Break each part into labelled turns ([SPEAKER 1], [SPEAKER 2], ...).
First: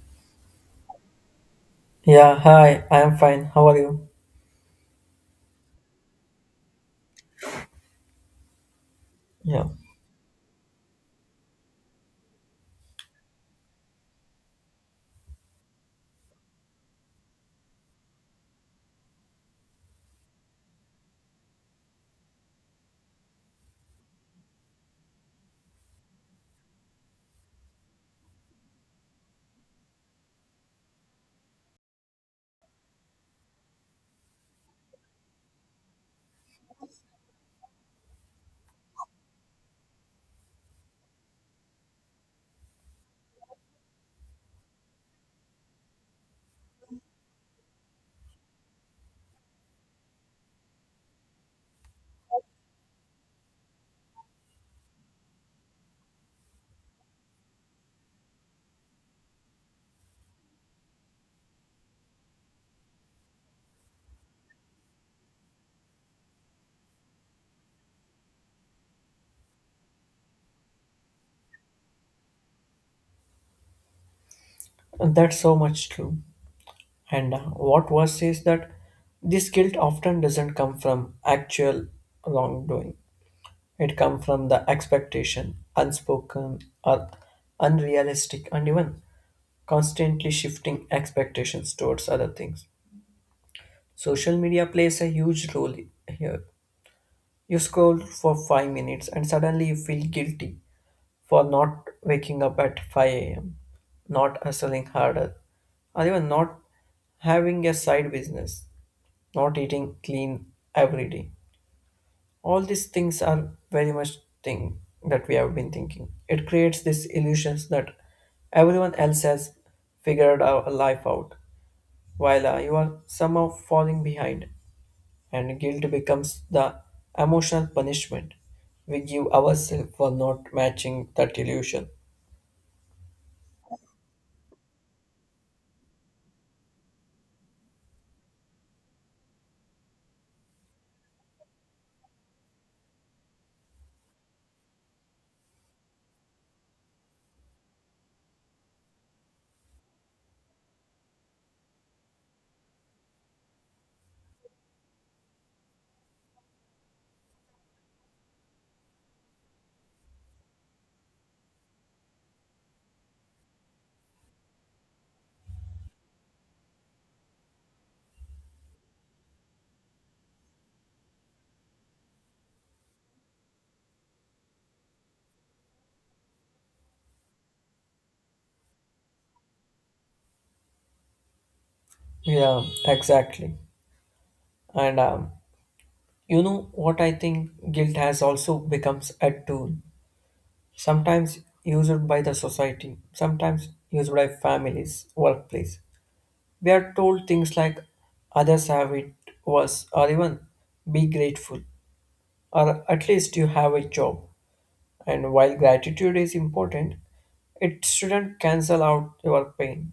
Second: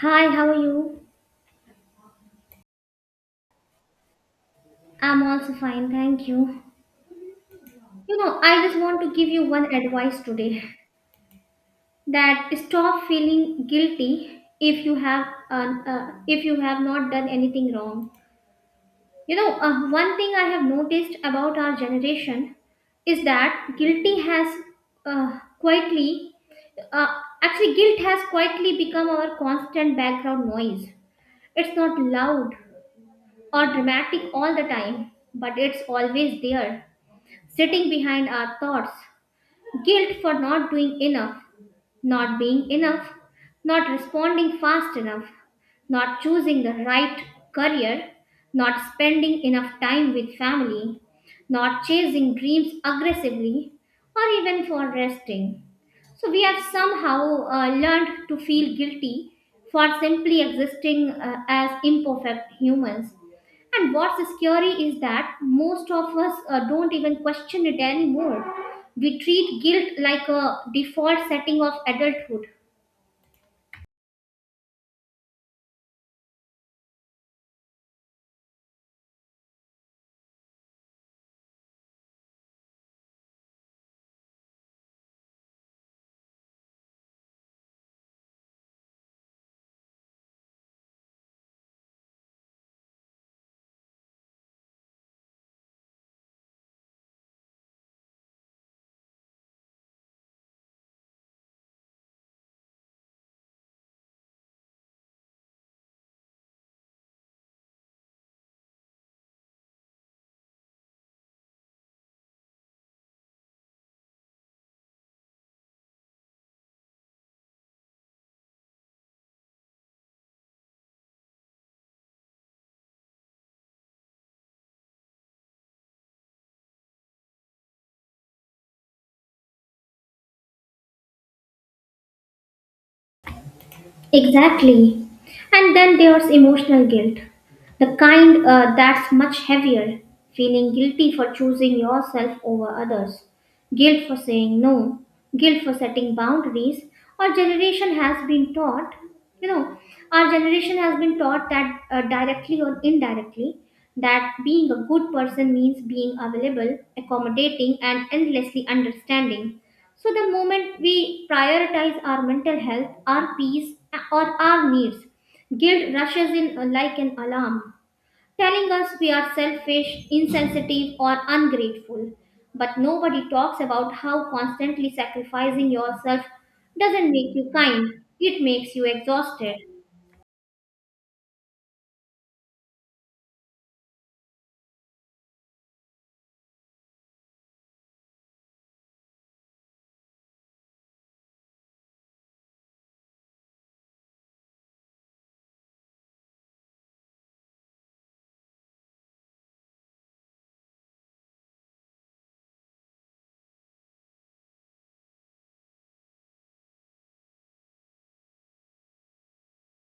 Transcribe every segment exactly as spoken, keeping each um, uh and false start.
[SPEAKER 1] Hi, how are you?
[SPEAKER 2] Yeah, hi, I am fine. How are you?
[SPEAKER 1] I'm also fine, thank you. You know, I just want to give you
[SPEAKER 2] Yeah,
[SPEAKER 1] one advice today that stop feeling guilty if you have uh, uh, if you have not done anything wrong. You know, uh, one thing I have noticed about our generation is that guilty has uh, quietly uh, actually guilt has quietly become our constant background noise. It's not loud or dramatic all the time, but it's always there sitting behind our thoughts, guilt for not doing enough, not being enough, not responding fast enough, not choosing the right career, not spending enough time with family, not chasing dreams aggressively, or even for resting. So we have somehow uh, learned to feel guilty for simply existing uh, as imperfect humans, and what's scary is that most of us uh, don't even question it anymore. We treat guilt like a default setting of adulthood.
[SPEAKER 2] that's so much true. And uh, what worse is that this guilt often doesn't come from actual wrongdoing. It comes from the expectation, unspoken or unrealistic, and even constantly shifting expectations towards other things. Social media plays a huge role here. You scroll for five minutes and suddenly you feel guilty for not waking up at five a m, not hustling harder, or even not having a side business, not eating clean every day. All these things are very much thing that we have been thinking. It creates this illusions that everyone else has figured our life out, while uh, you are somehow falling behind, and guilt becomes the emotional punishment we give ourselves for not matching that illusion.
[SPEAKER 1] Exactly. And then there's emotional guilt, the kind uh, that's much heavier, feeling guilty for choosing yourself over others. Guilt for saying no, guilt for setting boundaries. Our generation has been taught, you know, our generation has been taught that uh, directly or indirectly, that being a good person means being available, accommodating, and endlessly understanding. So, the moment we prioritize our mental health, our peace, or our needs, guilt rushes in uh, like an alarm telling us we are selfish, insensitive, or ungrateful. But nobody talks about how constantly sacrificing yourself doesn't make you kind, it makes you exhausted.
[SPEAKER 2] Yeah, exactly. And um, you know what I think guilt has also becomes a tool. Sometimes used by the society, sometimes used by families, workplace. We are told things like others have it worse or even be grateful or at least you have a job. And while gratitude is important, it shouldn't cancel out your pain.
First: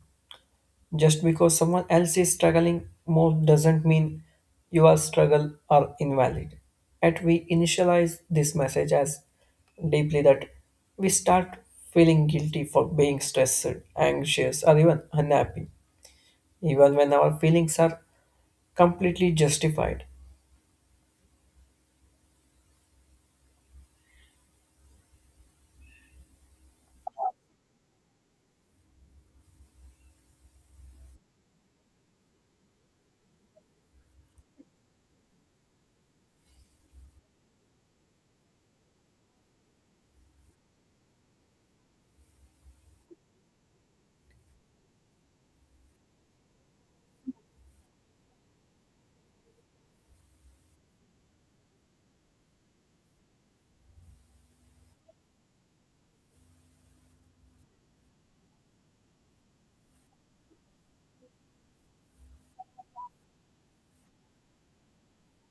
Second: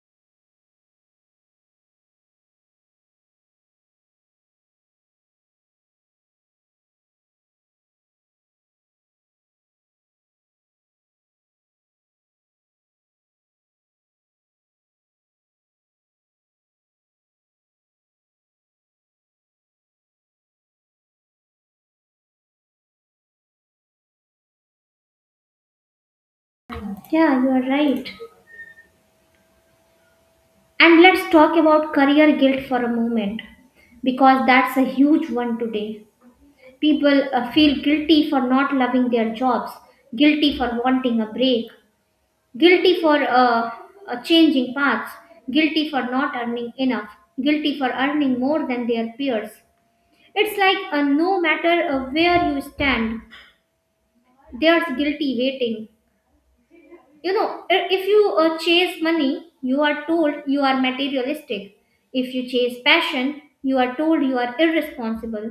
[SPEAKER 2] Just because someone else is struggling more doesn't mean your struggle are invalid. Yet we initialize this message as deeply that we start feeling guilty for being stressed, anxious, or even unhappy, even when our feelings are completely justified.
[SPEAKER 1] Yeah, you are right. And let's talk about career guilt for a moment because that's a huge one today. People uh, feel guilty for not loving their jobs, guilty for wanting a break, guilty for uh, uh, changing paths, guilty for not earning enough, guilty for earning more than their peers. It's like uh, no matter uh, where you stand, there's guilty waiting. You know, i- if you uh, chase money, you are told you are materialistic. If you chase passion, you are told you are irresponsible.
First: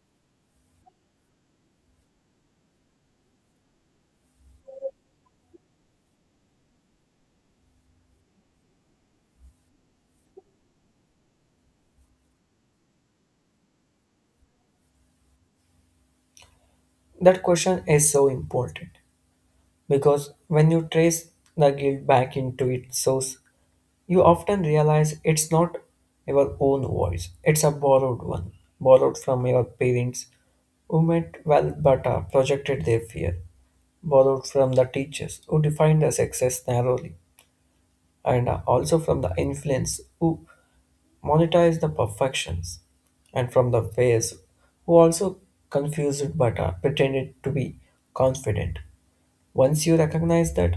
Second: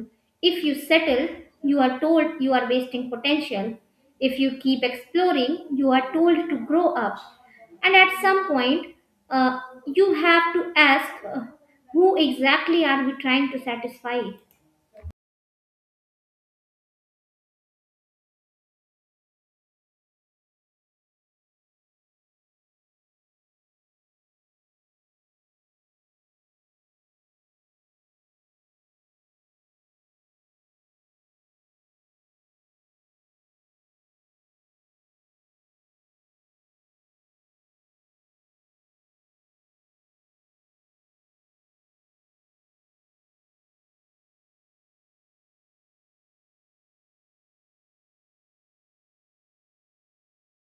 [SPEAKER 1] If you settle, you are told you are wasting potential. If you keep exploring, you are told to grow up. And at some point, uh, you have to ask, uh, who exactly are we trying to satisfy?
[SPEAKER 2] That question is so important because when you trace the guilt back into its source, you often realize it's not your own voice, it's a borrowed one, borrowed from your parents who meant well but uh, projected their fear, borrowed from the teachers who defined the success narrowly, and uh, also from the influence who monetized the perfections, and from the ways who also confused but uh, pretended to be confident. Once you recognize that,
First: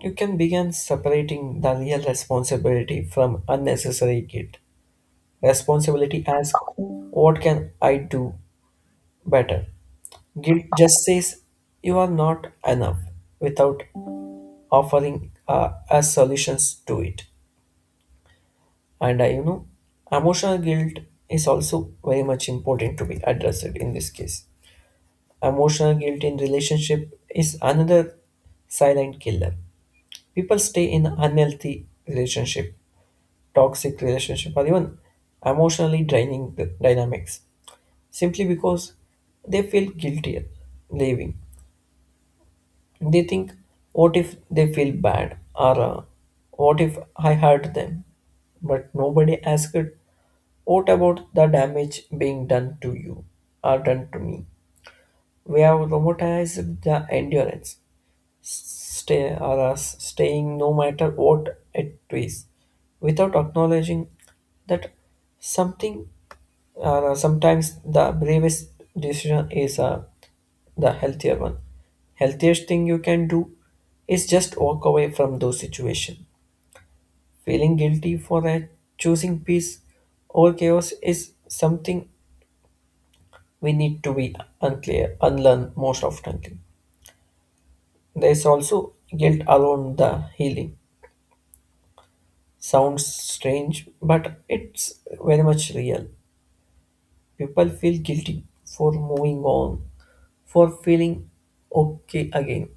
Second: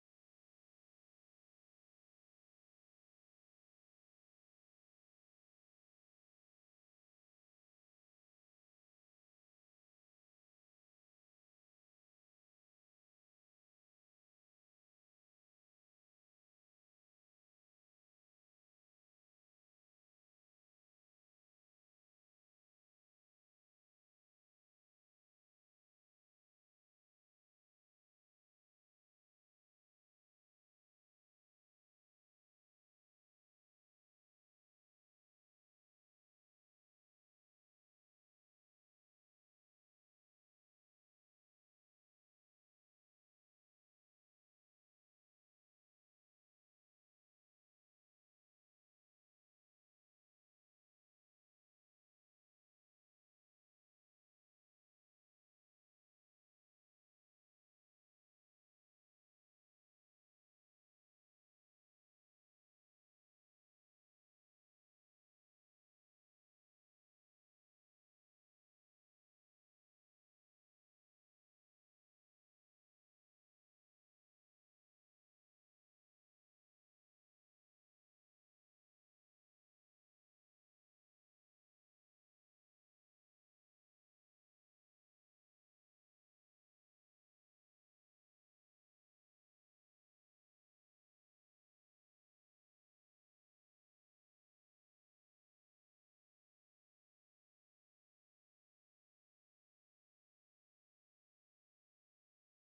[SPEAKER 2] you can begin separating the real responsibility from unnecessary guilt. Responsibility asks, what can I do better? Guilt just says, you are not enough without offering uh, us solutions to it. And uh, you know, emotional guilt is also very much important to be addressed in this case. Emotional guilt in relationship is another silent killer. People stay in unhealthy relationship, toxic relationship, or even emotionally draining the dynamics simply because they feel guilty leaving. They think, what if they feel bad or uh, what if I hurt them? But nobody asked, what about the damage being done to you or done to me? We have robotized the endurance stay or us staying no matter what it is without acknowledging that something or uh, sometimes the bravest decision is uh, the healthier one healthiest thing you can do is just walk away from those situation feeling guilty for uh, choosing peace over chaos is something we need to be unclear unlearn most often. There's also guilt around the healing sounds strange, but it's very much real. People feel guilty for moving on, for feeling okay again,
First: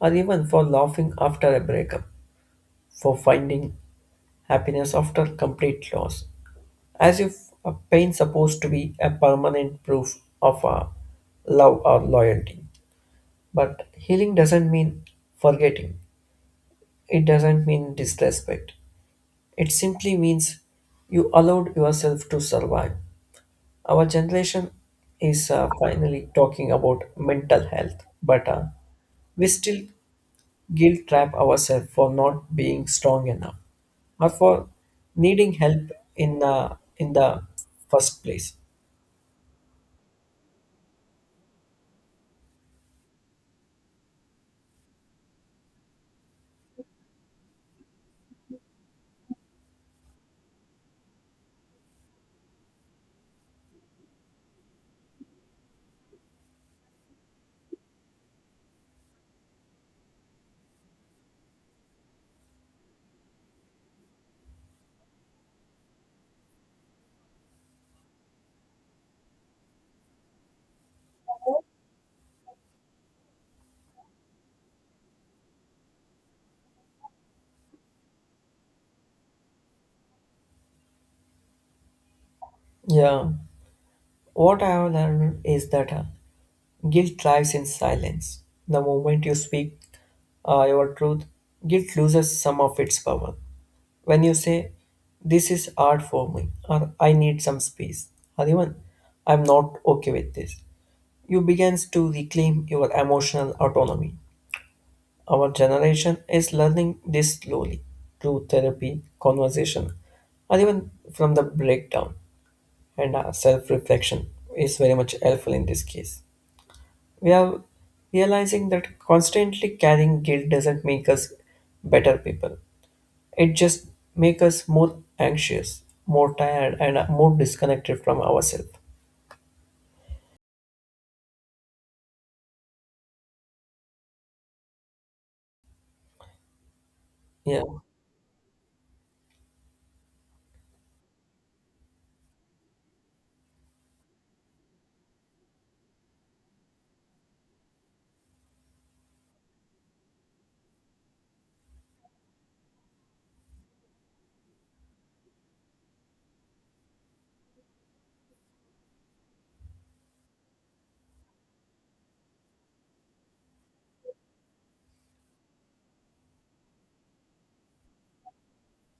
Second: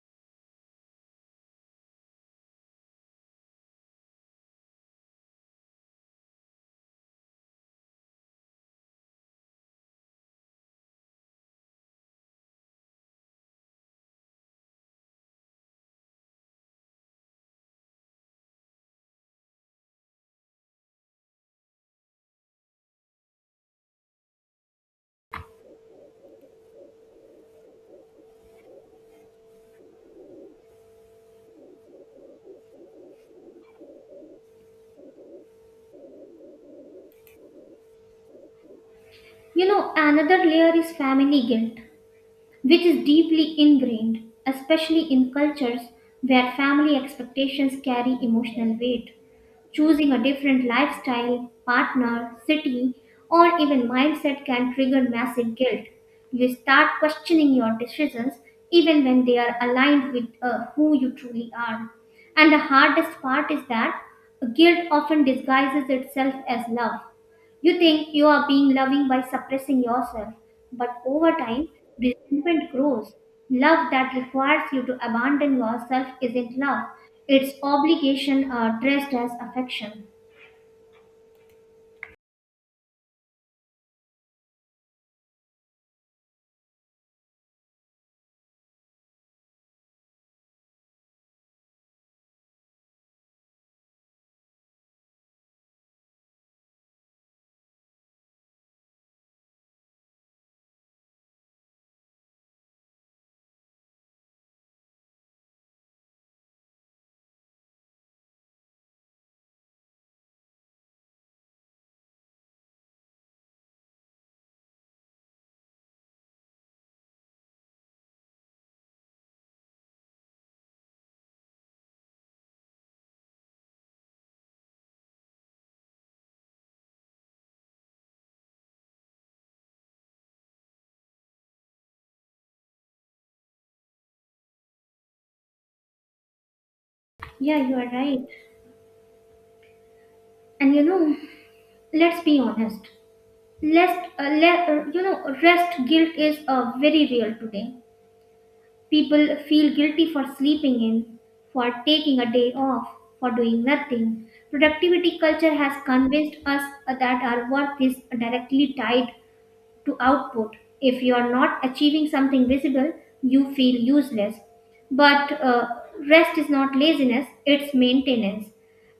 [SPEAKER 2] or even for laughing after a breakup, for finding happiness after complete loss, as if a pain supposed to be a permanent proof of our love or loyalty. But healing doesn't mean forgetting. It doesn't mean disrespect. It simply means you allowed yourself to survive. Our generation is uh, finally talking about mental health, but uh, we still guilt trap ourselves for not being strong enough or for needing help in the in the first place.
[SPEAKER 1] You know, another layer is family guilt, which is deeply ingrained, especially in cultures where family expectations carry emotional weight. Choosing a different lifestyle, partner, city, or even mindset can trigger massive guilt. You start questioning your decisions even when they are aligned with uh, who you truly are. And the hardest part is that guilt often disguises itself as love. You think you are being loving by suppressing yourself, but over time, resentment grows. Love that requires you to abandon yourself isn't love, it's obligation uh, dressed as affection.
[SPEAKER 2] Yeah, what I have learned is that uh, guilt lies in silence. The moment you speak uh, your truth, guilt loses some of its power. When you say this is hard for me or I need some space or even I'm not okay with this, you begins to reclaim your emotional autonomy. Our generation is learning this slowly through therapy conversation or even from the breakdown, and uh, self-reflection is very much helpful in this case. We are realizing that constantly carrying guilt doesn't make us better people. It just make us more anxious, more tired, and uh, more disconnected from ourselves. Yeah.
[SPEAKER 1] Yeah, you are right. And you know, let's be honest. Lest, uh, le- uh, you know, rest guilt is uh, very real today. People feel guilty for sleeping in, for taking a day off, for doing nothing. Productivity culture has convinced us that our worth is directly tied to output. If you are not achieving something visible, you feel useless. But uh, rest is not laziness, it's maintenance.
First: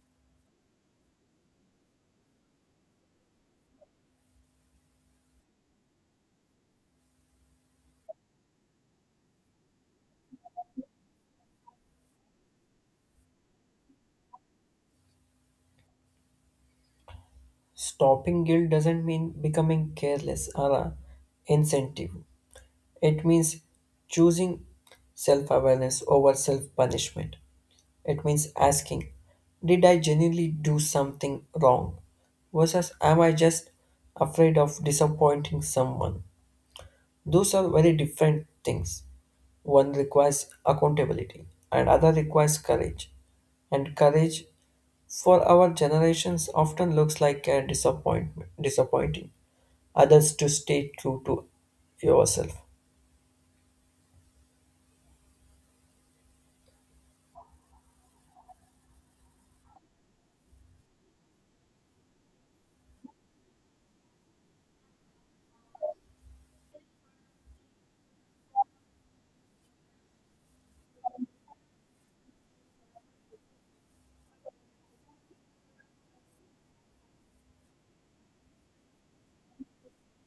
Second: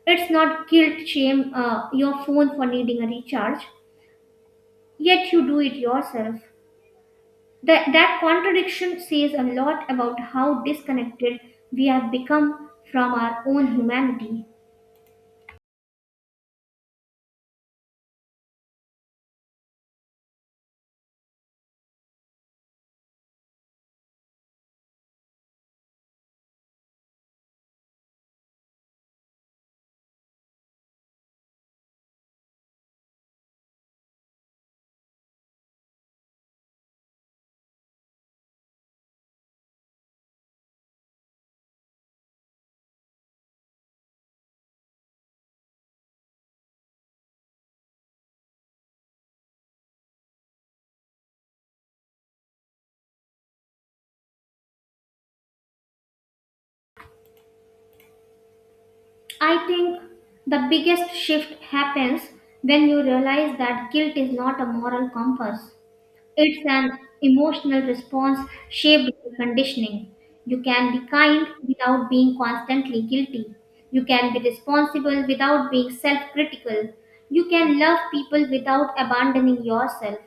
[SPEAKER 1] It's not guilt, shame uh, your phone for needing a recharge, yet you do it yourself. That, that contradiction says a lot about how disconnected we have become from our own humanity.
[SPEAKER 2] Stopping guilt doesn't mean becoming careless or uh, insensitive. It means choosing self awareness over self punishment. It means asking, did I genuinely do something wrong? Versus am I just afraid of disappointing someone? Those are very different things. One requires accountability, and other requires courage, and courage for our generations often looks like a disappointment disappointing others to stay true to yourself.
[SPEAKER 1] I think the biggest shift happens when you realize that guilt is not a moral compass. It's an emotional response shaped by conditioning. You can be kind without being constantly guilty. You can be responsible without being self critical. You can love people without abandoning yourself.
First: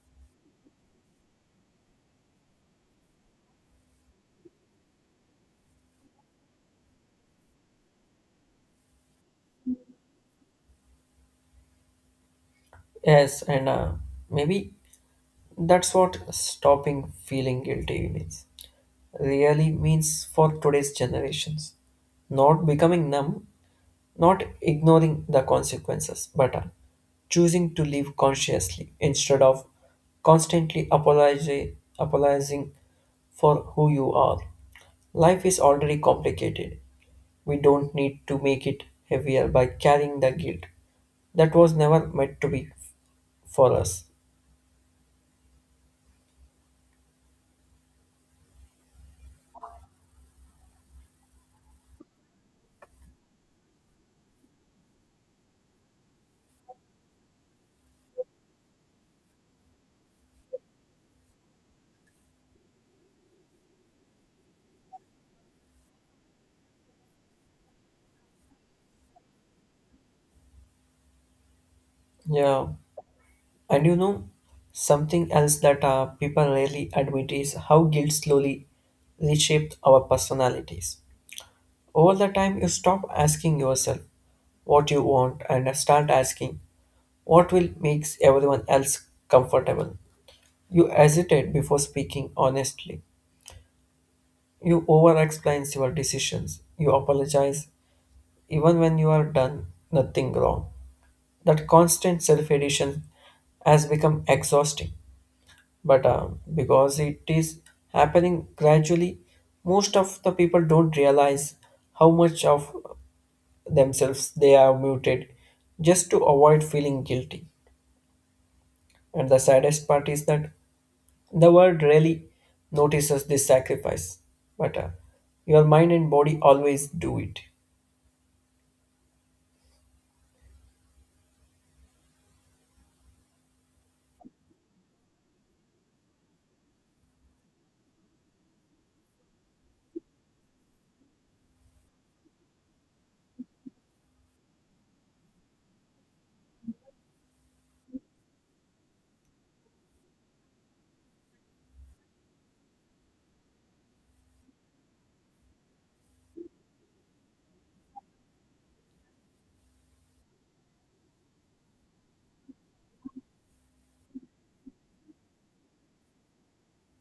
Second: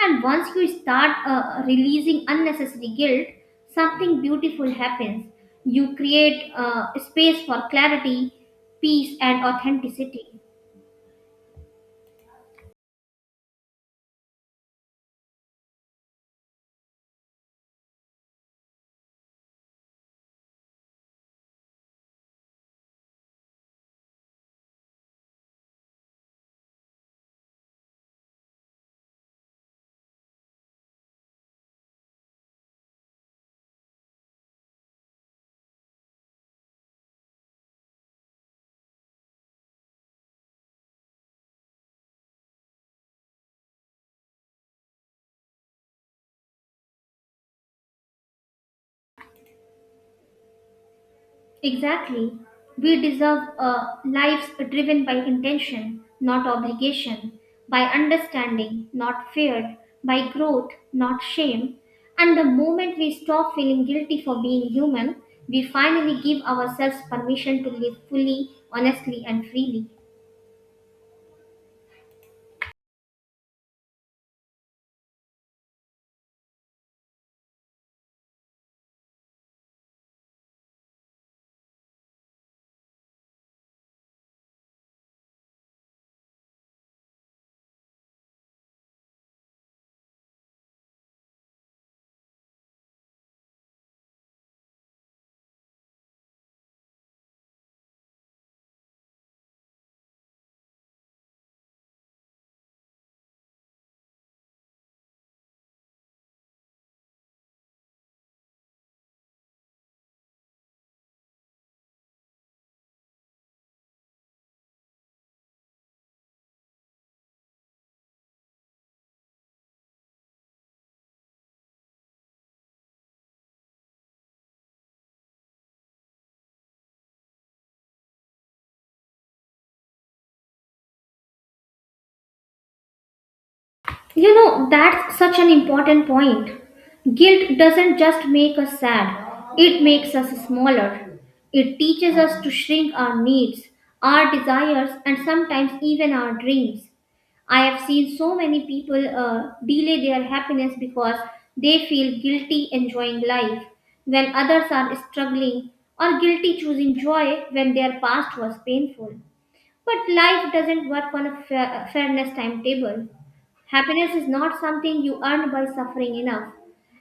[SPEAKER 1] And once you start uh, releasing unnecessary guilt, something beautiful happens. You create uh, space for clarity, peace, and authenticity.
[SPEAKER 2] Yes, and uh, maybe that's what stopping feeling guilty means really means for today's generations, not becoming numb, not ignoring the consequences, but uh, choosing to live consciously instead of constantly apologi- apologizing for who you are. Life is already complicated. We don't need to make it heavier by carrying the guilt that was never meant to be for us.
[SPEAKER 1] Exactly. We deserve a lives driven by intention, not obligation, by understanding, not fear, by growth, not shame. And the moment we stop feeling guilty for being human, we finally give ourselves permission to live fully, honestly, and freely.
[SPEAKER 2] Yeah, and you know, something else that uh, people rarely admit is how guilt slowly reshapes our personalities. Over the time, you stop asking yourself what you want and start asking what will make everyone else comfortable. You hesitate before speaking honestly. You over explain your decisions. You apologize even when you are done nothing wrong. That constant self edition has become exhausting. But uh, because it is happening gradually, most of the people don't realize how much of themselves they are muted just to avoid feeling guilty. And the saddest part is that the world rarely notices this sacrifice, but uh, your mind and body always do it.
[SPEAKER 1] You know, that's such an important point. Guilt doesn't just make us sad, it makes us smaller. It teaches us to shrink our needs, our desires, and sometimes even our dreams. I have seen so many people uh, delay their happiness because they feel guilty enjoying life when others are struggling, or guilty choosing joy when their past was painful. But life doesn't work on a fa- fairness timetable. Happiness is not something you earn by suffering enough.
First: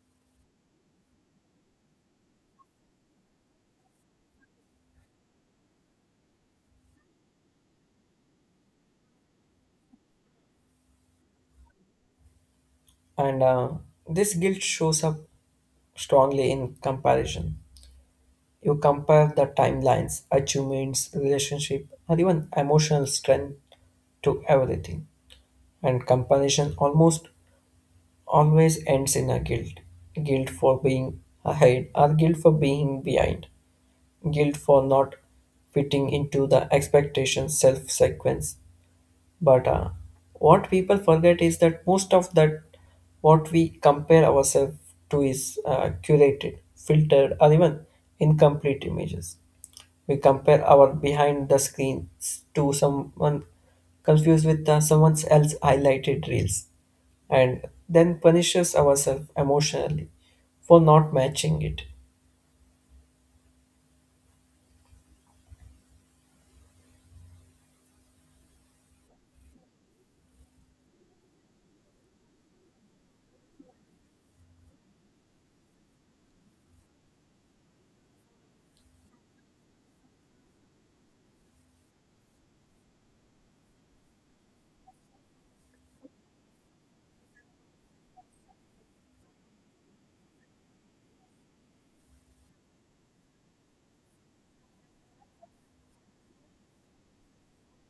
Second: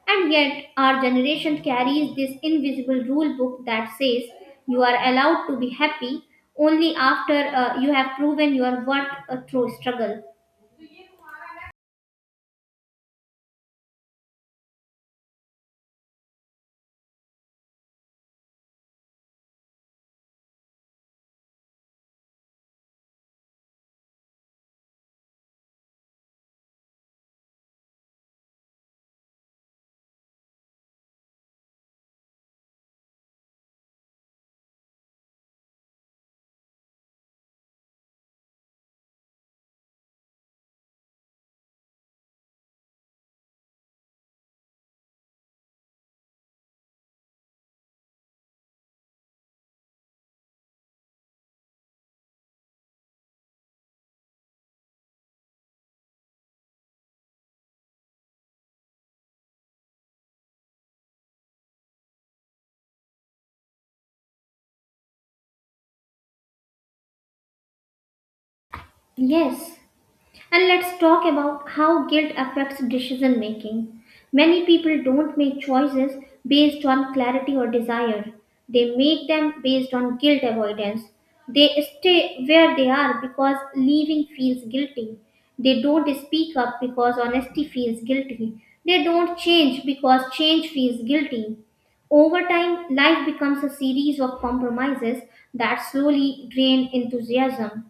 [SPEAKER 1] And yet, our generation carries this invisible rule book that says you are allowed to be happy only after uh, you have proven your worth uh, through struggle.
[SPEAKER 2] And uh, this guilt shows up strongly in comparison. You compare the timelines, achievements, relationship, or even emotional strength to everything. And comparison almost always ends in a guilt, guilt for being ahead, or guilt for being behind, guilt for not fitting into the expectation self sequence. But uh, what people forget is that most of that what we compare ourselves to is uh, curated, filtered, or even incomplete images. We compare our behind the scenes to someone confused with uh, someone else's highlighted reels, and then punishes ourselves emotionally for not matching it.
[SPEAKER 1] Yes, and let's talk about how guilt affects decision making. Many people don't make choices based on clarity or desire, they make them based on guilt avoidance. They stay where they are because leaving feels guilty. They don't speak up because honesty feels guilty. They don't change because change feels guilty. Over time, life becomes a series of compromises that slowly drain enthusiasm.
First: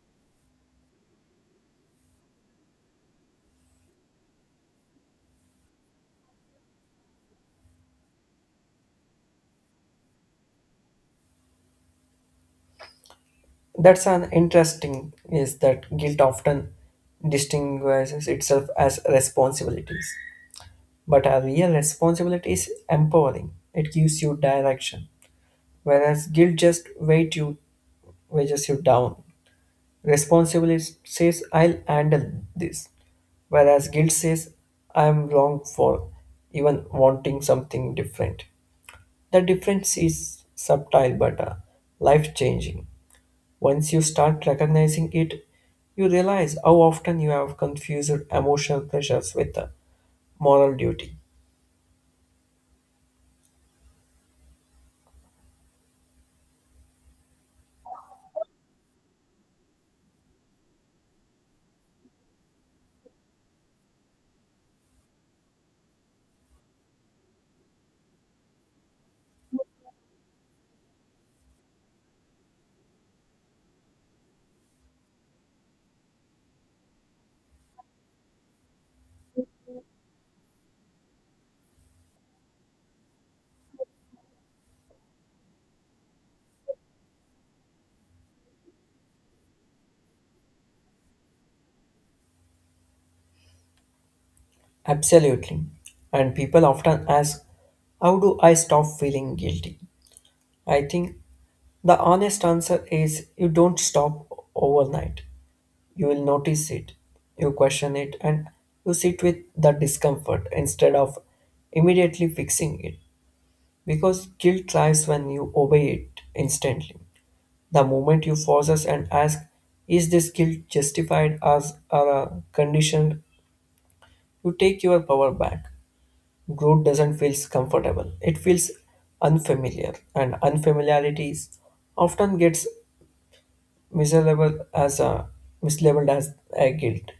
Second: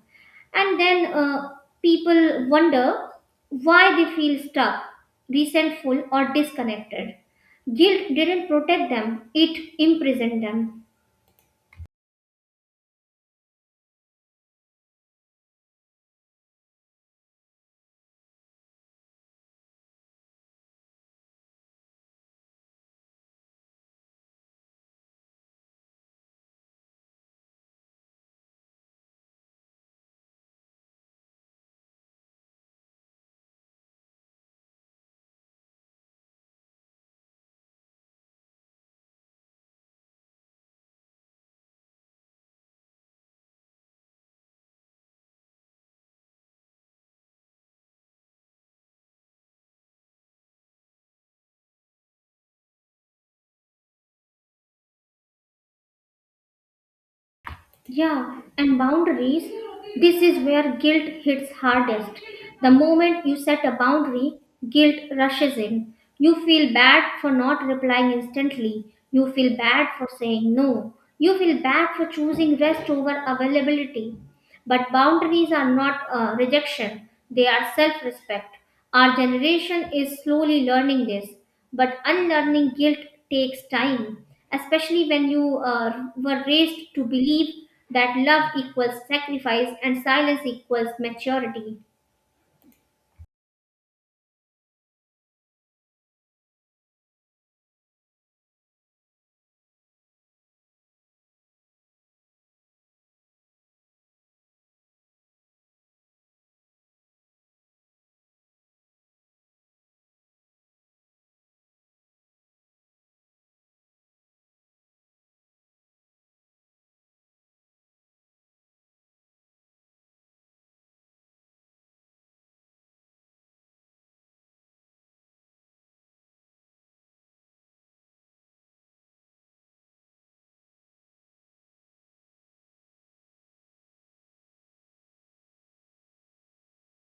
[SPEAKER 1] And then uh, people wonder why they feel stuck, resentful, or disconnected. Guilt didn't protect them, it imprisoned them.
[SPEAKER 2] That's an interesting is that guilt often distinguishes itself as responsibilities. But a real responsibility is empowering. It gives you direction. Whereas guilt just weight you weighs you down. Responsibility says, I'll handle this, whereas guilt says, I'm wrong for even wanting something different. The difference is subtle but uh, life changing. Once you start recognizing it, you realize how often you have confused emotional pressures with uh, moral duty.
[SPEAKER 1] Yeah, and boundaries, this is where guilt hits hardest. The moment you set a boundary, guilt rushes in. You feel bad for not replying instantly. You feel bad for saying no. You feel bad for choosing rest over availability. But boundaries are not uh, rejection, they are self respect. Our generation is slowly learning this, but unlearning guilt takes time, especially when you uh, were raised to believe that love equals sacrifice and silence equals maturity.
[SPEAKER 2] Absolutely. And people often ask, how do I stop feeling guilty? I think the honest answer is you don't stop overnight. You will notice it, you question it, and you sit with the discomfort instead of immediately fixing it. Because guilt lies when you obey it instantly. The moment you pause us and ask, is this guilt justified as or uh, conditioned? You take your power back. Growth doesn't feel comfortable, it feels unfamiliar, and unfamiliarity is often gets mislabeled as a mislabeled as a guilt.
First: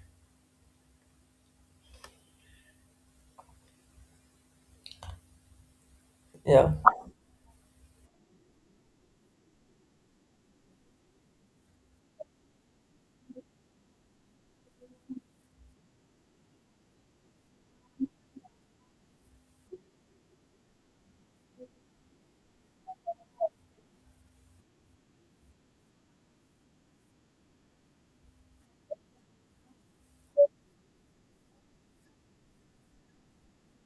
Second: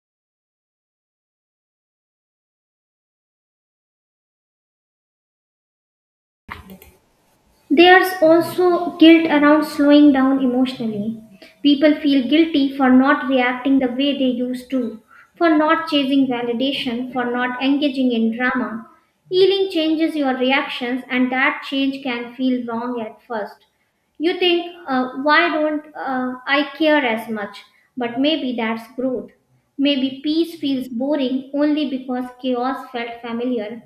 [SPEAKER 2] Yeah,
[SPEAKER 1] There's also guilt around slowing down emotionally. People feel guilty for not reacting the way they used to, for not chasing validation, for not engaging in drama. Healing changes your reactions, and that change can feel wrong at first. You think, uh, why don't uh, I care as much? But maybe that's growth. Maybe peace feels boring only because chaos felt familiar.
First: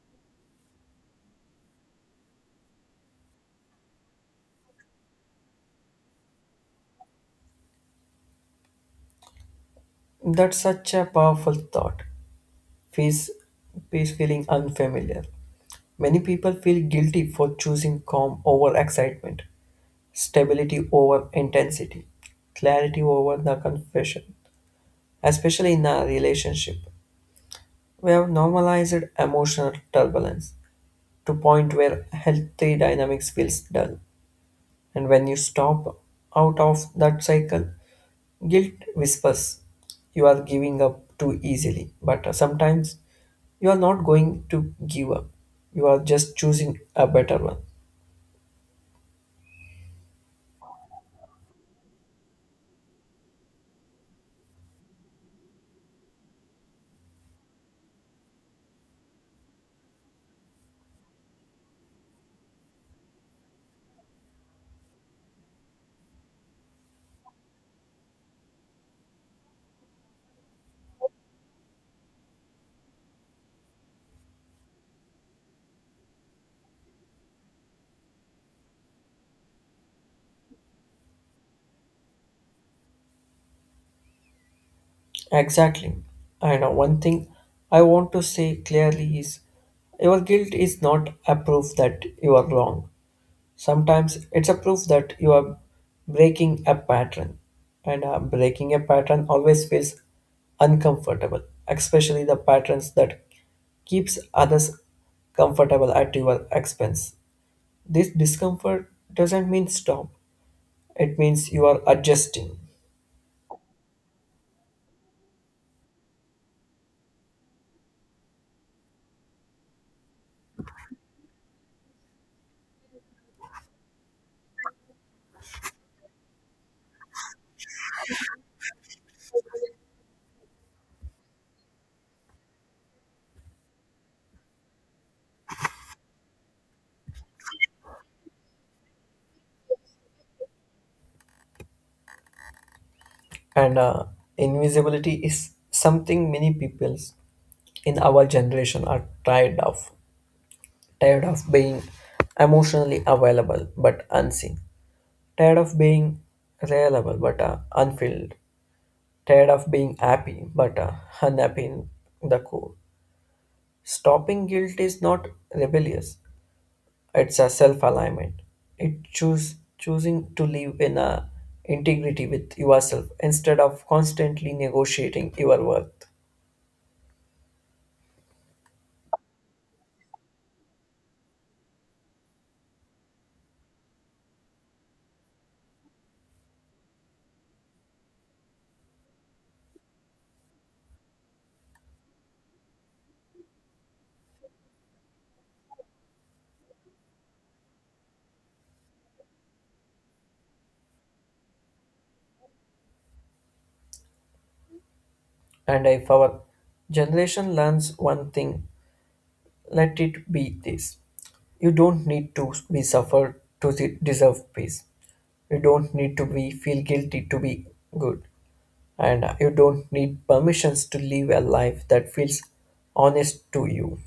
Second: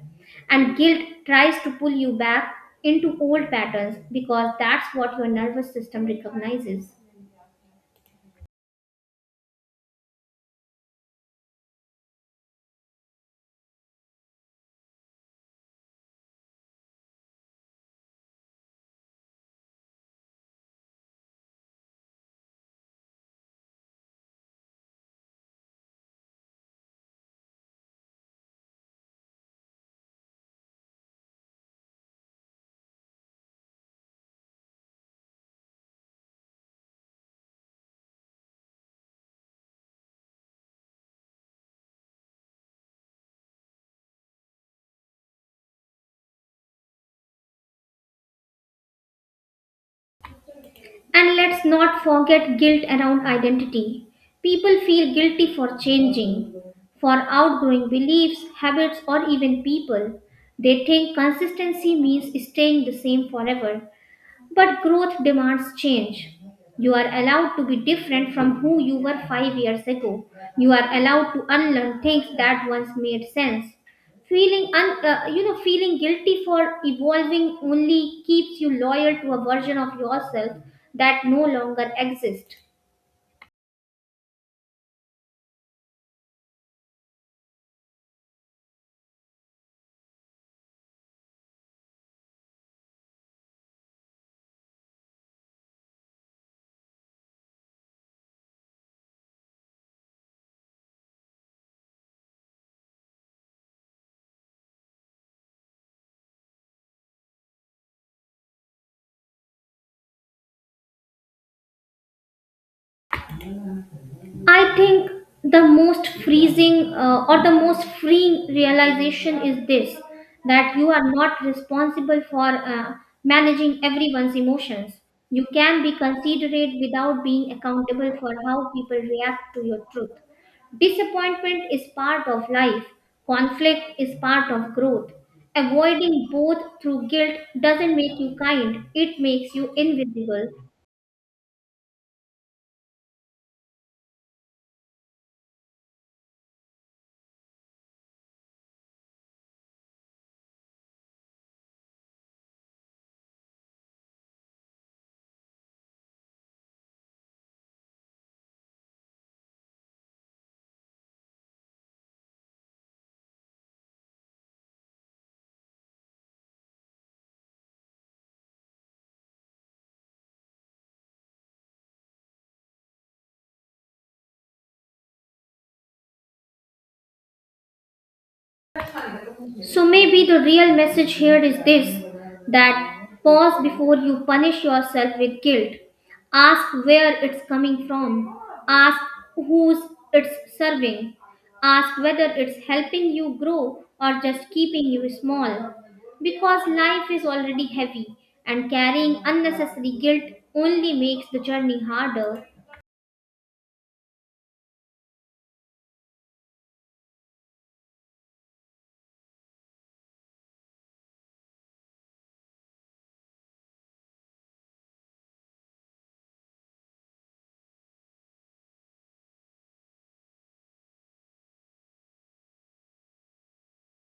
[SPEAKER 1] And guilt tries to pull you back into old patterns because that's what your nervous system recognizes.
[SPEAKER 2] that's such a powerful thought. Peace, peace feeling unfamiliar. Many people feel guilty for choosing calm over excitement, stability over intensity, clarity over the confession, especially in a relationship. We have normalized emotional turbulence to point where healthy dynamics feels dull. And when you stop out of that cycle, guilt whispers, you are giving up too easily, but uh, sometimes you are not going to give up. You are just choosing a better one.
[SPEAKER 1] And let's not forget guilt around identity. People feel guilty for changing, for outgrowing beliefs, habits, or even people. They think consistency means staying the same forever, but growth demands change. You are allowed to be different from who you were five years ago. You are allowed to unlearn things that once made sense. Feeling, un- uh, you know, feeling guilty for evolving only keeps you loyal to a version of yourself that no longer exists.
[SPEAKER 2] Exactly. I know one thing I want to say clearly is your guilt is not a proof that you are wrong. Sometimes it's a proof that you are breaking a pattern, and uh, breaking a pattern always feels uncomfortable, especially the patterns that keeps others comfortable at your expense. This discomfort doesn't mean stop; it means you are adjusting.
[SPEAKER 1] I think the most freezing uh, or the most freeing realization is this, that you are not responsible for uh, managing everyone's emotions. You can be considerate without being accountable for how people react to your truth. Disappointment is part of life, conflict is part of growth. Avoiding both through guilt doesn't make you kind, it makes you invisible.
[SPEAKER 2] And uh, invisibility is something many people in our generation are tired of, tired of being emotionally available but unseen, tired of being reliable but uh, unfilled, tired of being happy but uh, unhappy in the core. Stopping guilt is not rebellious; it's a self-alignment. It choose choosing to live in a integrity with yourself instead of constantly negotiating your worth.
[SPEAKER 1] So maybe the real message here is this, that pause before you punish yourself with guilt. Ask where it's coming from. Ask who's it's serving. Ask whether it's helping you grow or just keeping you small. Because life is already heavy and carrying unnecessary guilt only makes the journey harder.
[SPEAKER 2] And if our generation learns one thing, let it be this. You don't need to be suffered to de- deserve peace. You don't need to be feel guilty to be good. And you don't need permissions to live a life that feels honest to you.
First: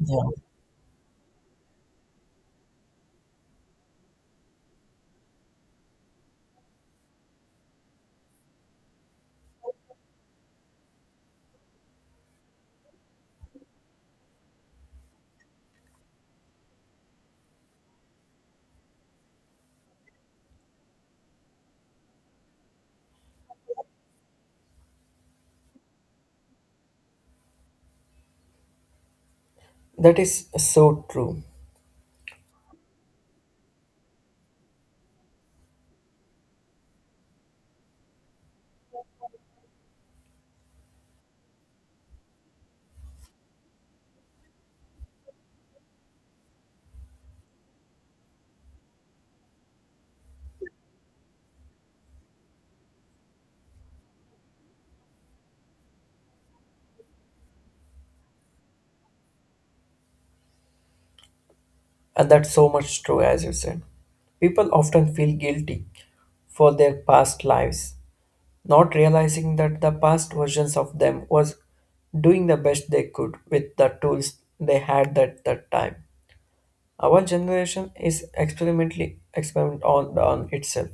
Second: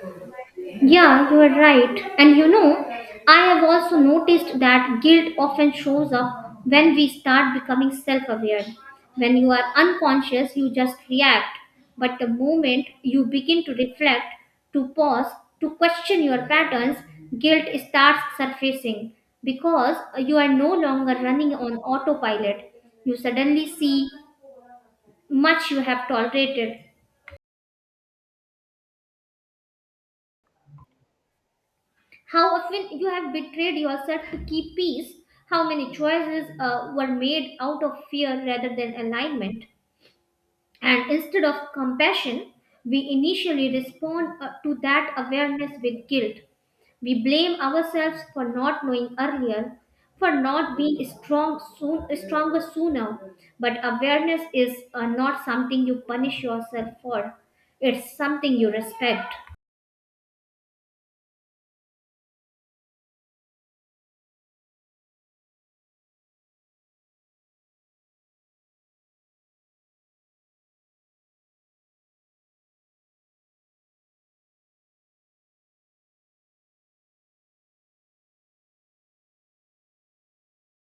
[SPEAKER 2] Yeah.
[SPEAKER 1] Yeah, you are right. And you know, I have also noticed that guilt often shows up when we start becoming self aware. When you are unconscious, you just react. But the moment you begin to reflect, to pause, to question your patterns, guilt starts surfacing because you are no longer running on autopilot. You suddenly see much you have tolerated.
[SPEAKER 2] That is so true.
[SPEAKER 1] How often you have betrayed yourself to keep peace? How many choices uh, were made out of fear rather than alignment? And instead of compassion, we initially respond uh, to that awareness with guilt. We blame ourselves for not knowing earlier, for not being strong soon, stronger sooner. But awareness is uh, not something you punish yourself for. It's something you respect.
[SPEAKER 2] And that's so much true, as you said. People often feel guilty for their past lives not realizing that the past versions of them was doing the best they could with the tools they had at that time. Our generation is experimentally experiment on, on itself.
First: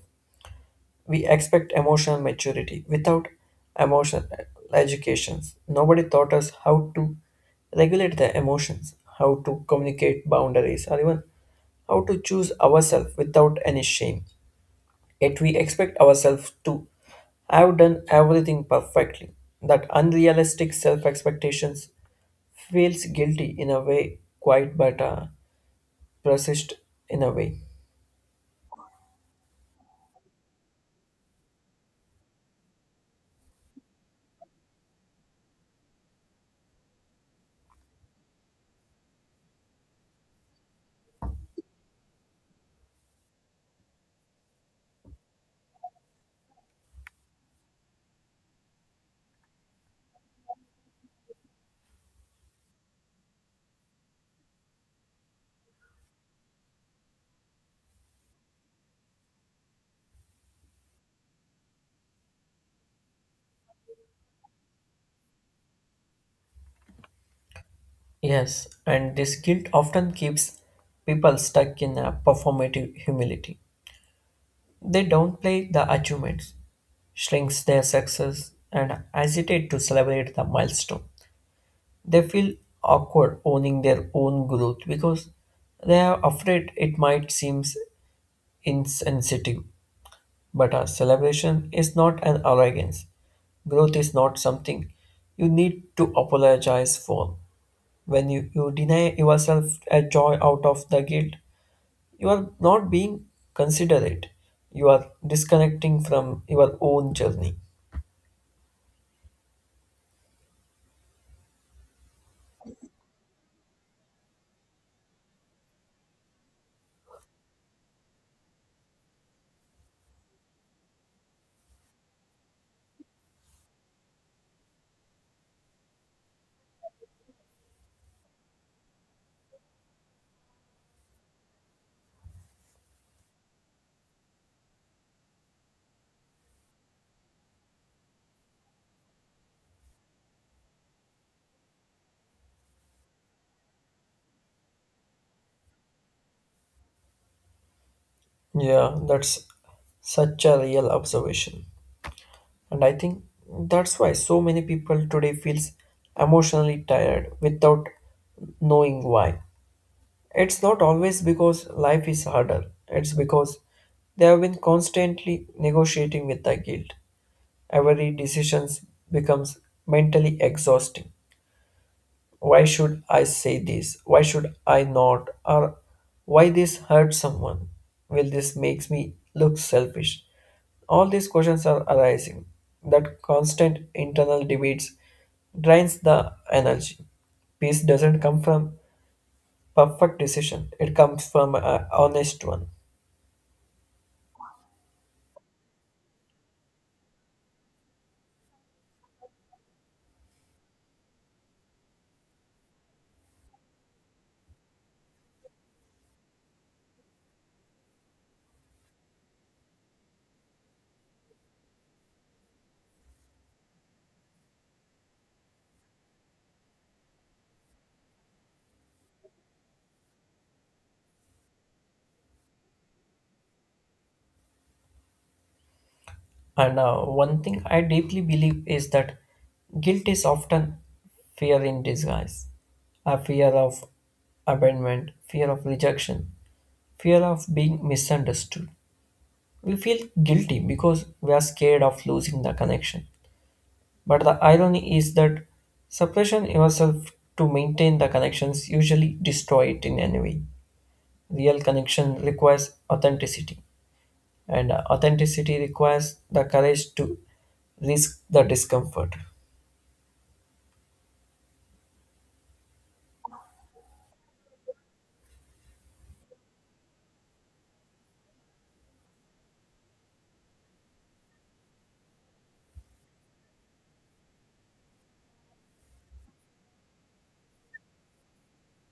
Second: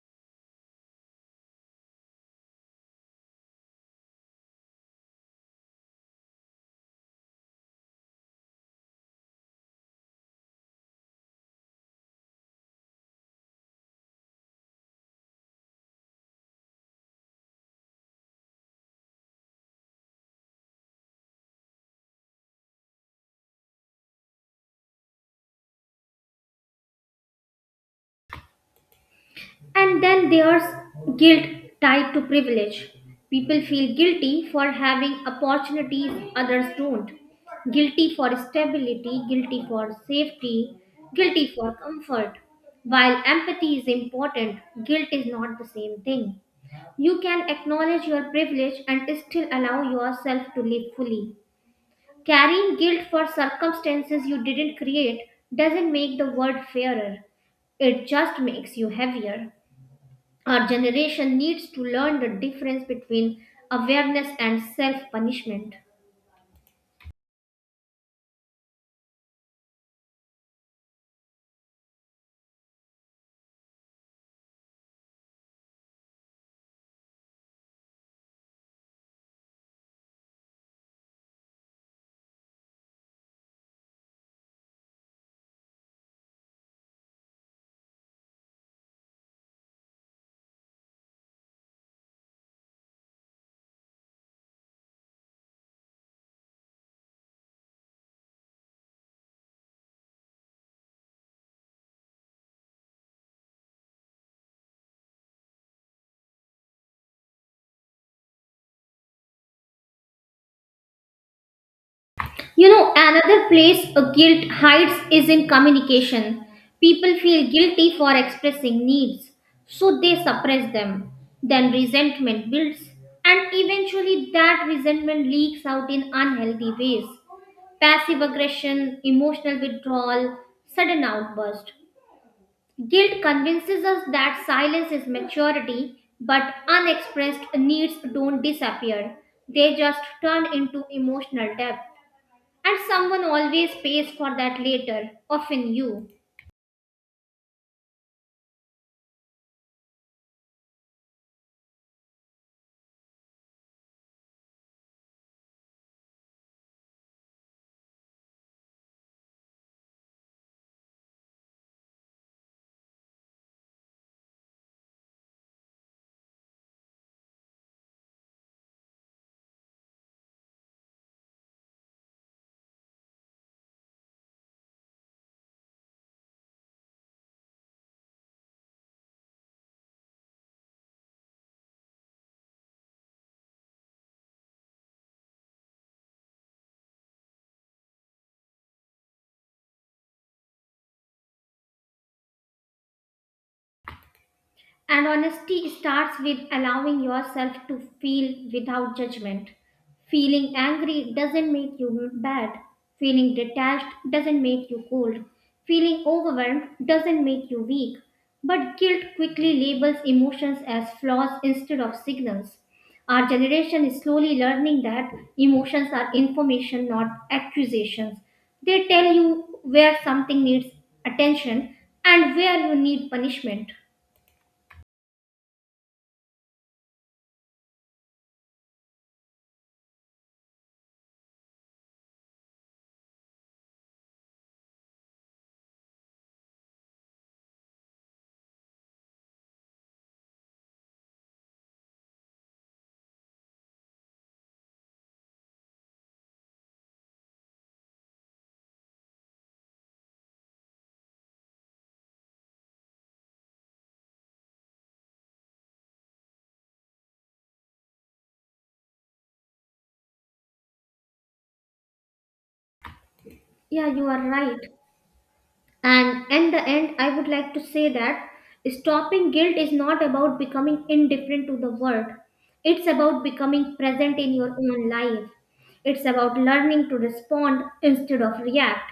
[SPEAKER 2] We expect emotional maturity without emotional educations. Nobody taught us how to regulate the emotions, how to communicate boundaries, or even how to choose ourselves without any shame. Yet we expect ourselves to have done everything perfectly. That unrealistic self expectations feels guilty in a way, quite but uh, persist in a way.
[SPEAKER 1] And then there's guilt tied to privilege. People feel guilty for having opportunities others don't, guilty for stability, guilty for safety, guilty for comfort. While empathy is important, guilt is not the same thing. You can acknowledge your privilege and still allow yourself to live fully. Carrying guilt for circumstances you didn't create doesn't make the world fairer, it just makes you heavier. Our generation needs to learn the difference between awareness and self punishment.
[SPEAKER 2] Yes, and this guilt often keeps people stuck in a performative humility. They downplay the achievements, shrinks their success, and hesitate to celebrate the milestone. They feel awkward owning their own growth because they are afraid it might seem insensitive, but a celebration is not an arrogance. Growth is not something you need to apologize for. When you, you deny yourself a joy out of the guilt, you are not being considerate. You are disconnecting from your own journey.
[SPEAKER 1] You know, another place a guilt hides is in communication. People feel guilty for expressing needs, so they suppress them. Then resentment builds, and eventually that resentment leaks out in unhealthy ways. Passive aggression, emotional withdrawal, sudden outburst. Guilt convinces us that silence is maturity, but unexpressed needs don't disappear. They just turn into emotional depth. And someone always pays for that later, often you.
[SPEAKER 2] Yeah, that's such a real observation. And I think that's why so many people today feels emotionally tired without knowing why. It's not always because life is harder, it's because they have been constantly negotiating with the guilt. Every decision becomes mentally exhausting. Why should I say this? Why should I not? Or why this hurt someone? Will this makes me look selfish? All these questions are arising. That constant internal debates drains the energy. Peace doesn't come from perfect decision. It comes from an honest one.
[SPEAKER 1] And honesty starts with allowing yourself to feel without judgment. Feeling angry doesn't make you bad. Feeling detached doesn't make you cold. Feeling overwhelmed doesn't make you weak. But guilt quickly labels emotions as flaws instead of signals. Our generation is slowly learning that emotions are information, not accusations. They tell you where something needs attention and where you need punishment.
[SPEAKER 2] And uh, one thing I deeply believe is that guilt is often fear in disguise, a fear of abandonment, fear of rejection, fear of being misunderstood. We feel guilty because we are scared of losing the connection. But the irony is that suppression yourself to maintain the connections usually destroy it in any way. Real connection requires authenticity, and authenticity requires the courage to risk the discomfort.
[SPEAKER 1] Yeah, you are right. And in the end, I would like to say that stopping guilt is not about becoming indifferent to the world. It's about becoming present in your own life. It's about learning to respond instead of react,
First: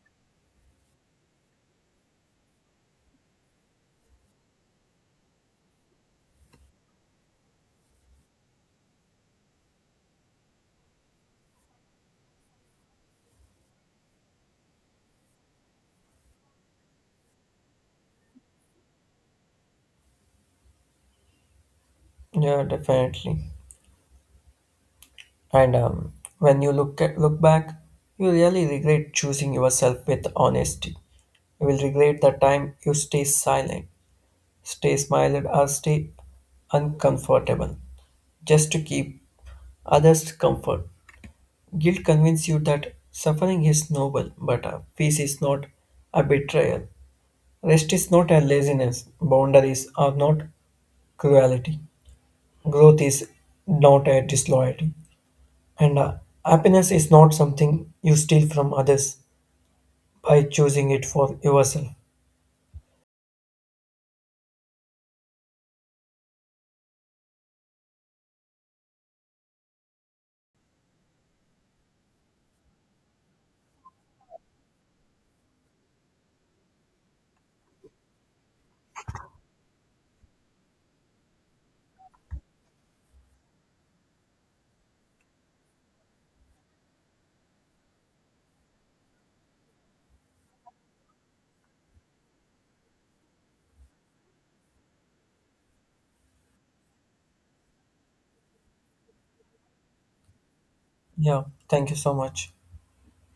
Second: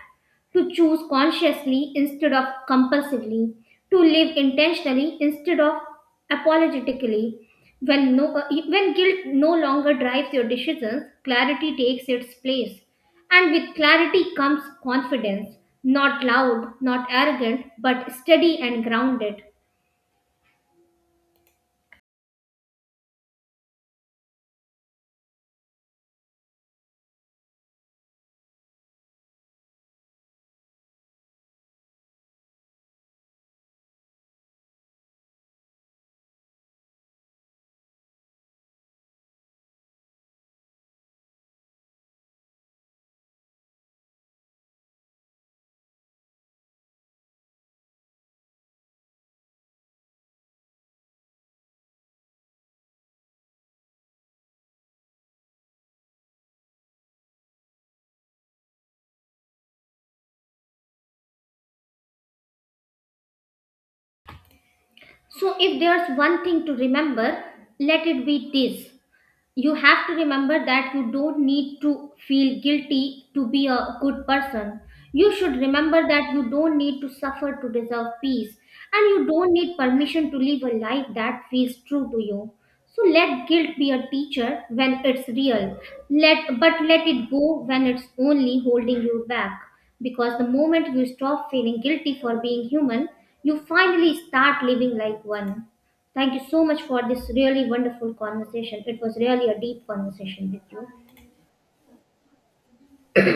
[SPEAKER 1] to choose consciously instead of compulsively, to live intentionally instead of apologetically. When, no, when guilt no longer drives your decisions, clarity takes its place. And with clarity comes confidence, not loud, not arrogant, but steady and grounded.
[SPEAKER 2] Yeah, definitely. And um, when you look at, look back, you really regret choosing yourself with honesty. You will regret the time you stay silent, stay smiled, or stay uncomfortable just to keep others comfort. Guilt convinces you that suffering is noble, but uh, peace is not a betrayal. Rest is not a laziness. Boundaries are not cruelty. Growth is not a disloyalty, and uh, happiness is not something you steal from others by choosing it for yourself.
[SPEAKER 1] So, if there's one thing to remember, let it be this: you have to remember that you don't need to feel guilty to be a good person. You should remember that you don't need to suffer to deserve peace, and you don't need permission to live a life that feels true to you. So let guilt be a teacher when it's real. Let but let it go when it's only holding you back, because the moment you stop feeling guilty for being human, you finally start living like one. Thank you so much for this really wonderful conversation. It was really a deep conversation with you.
[SPEAKER 2] Yeah, thank you so much.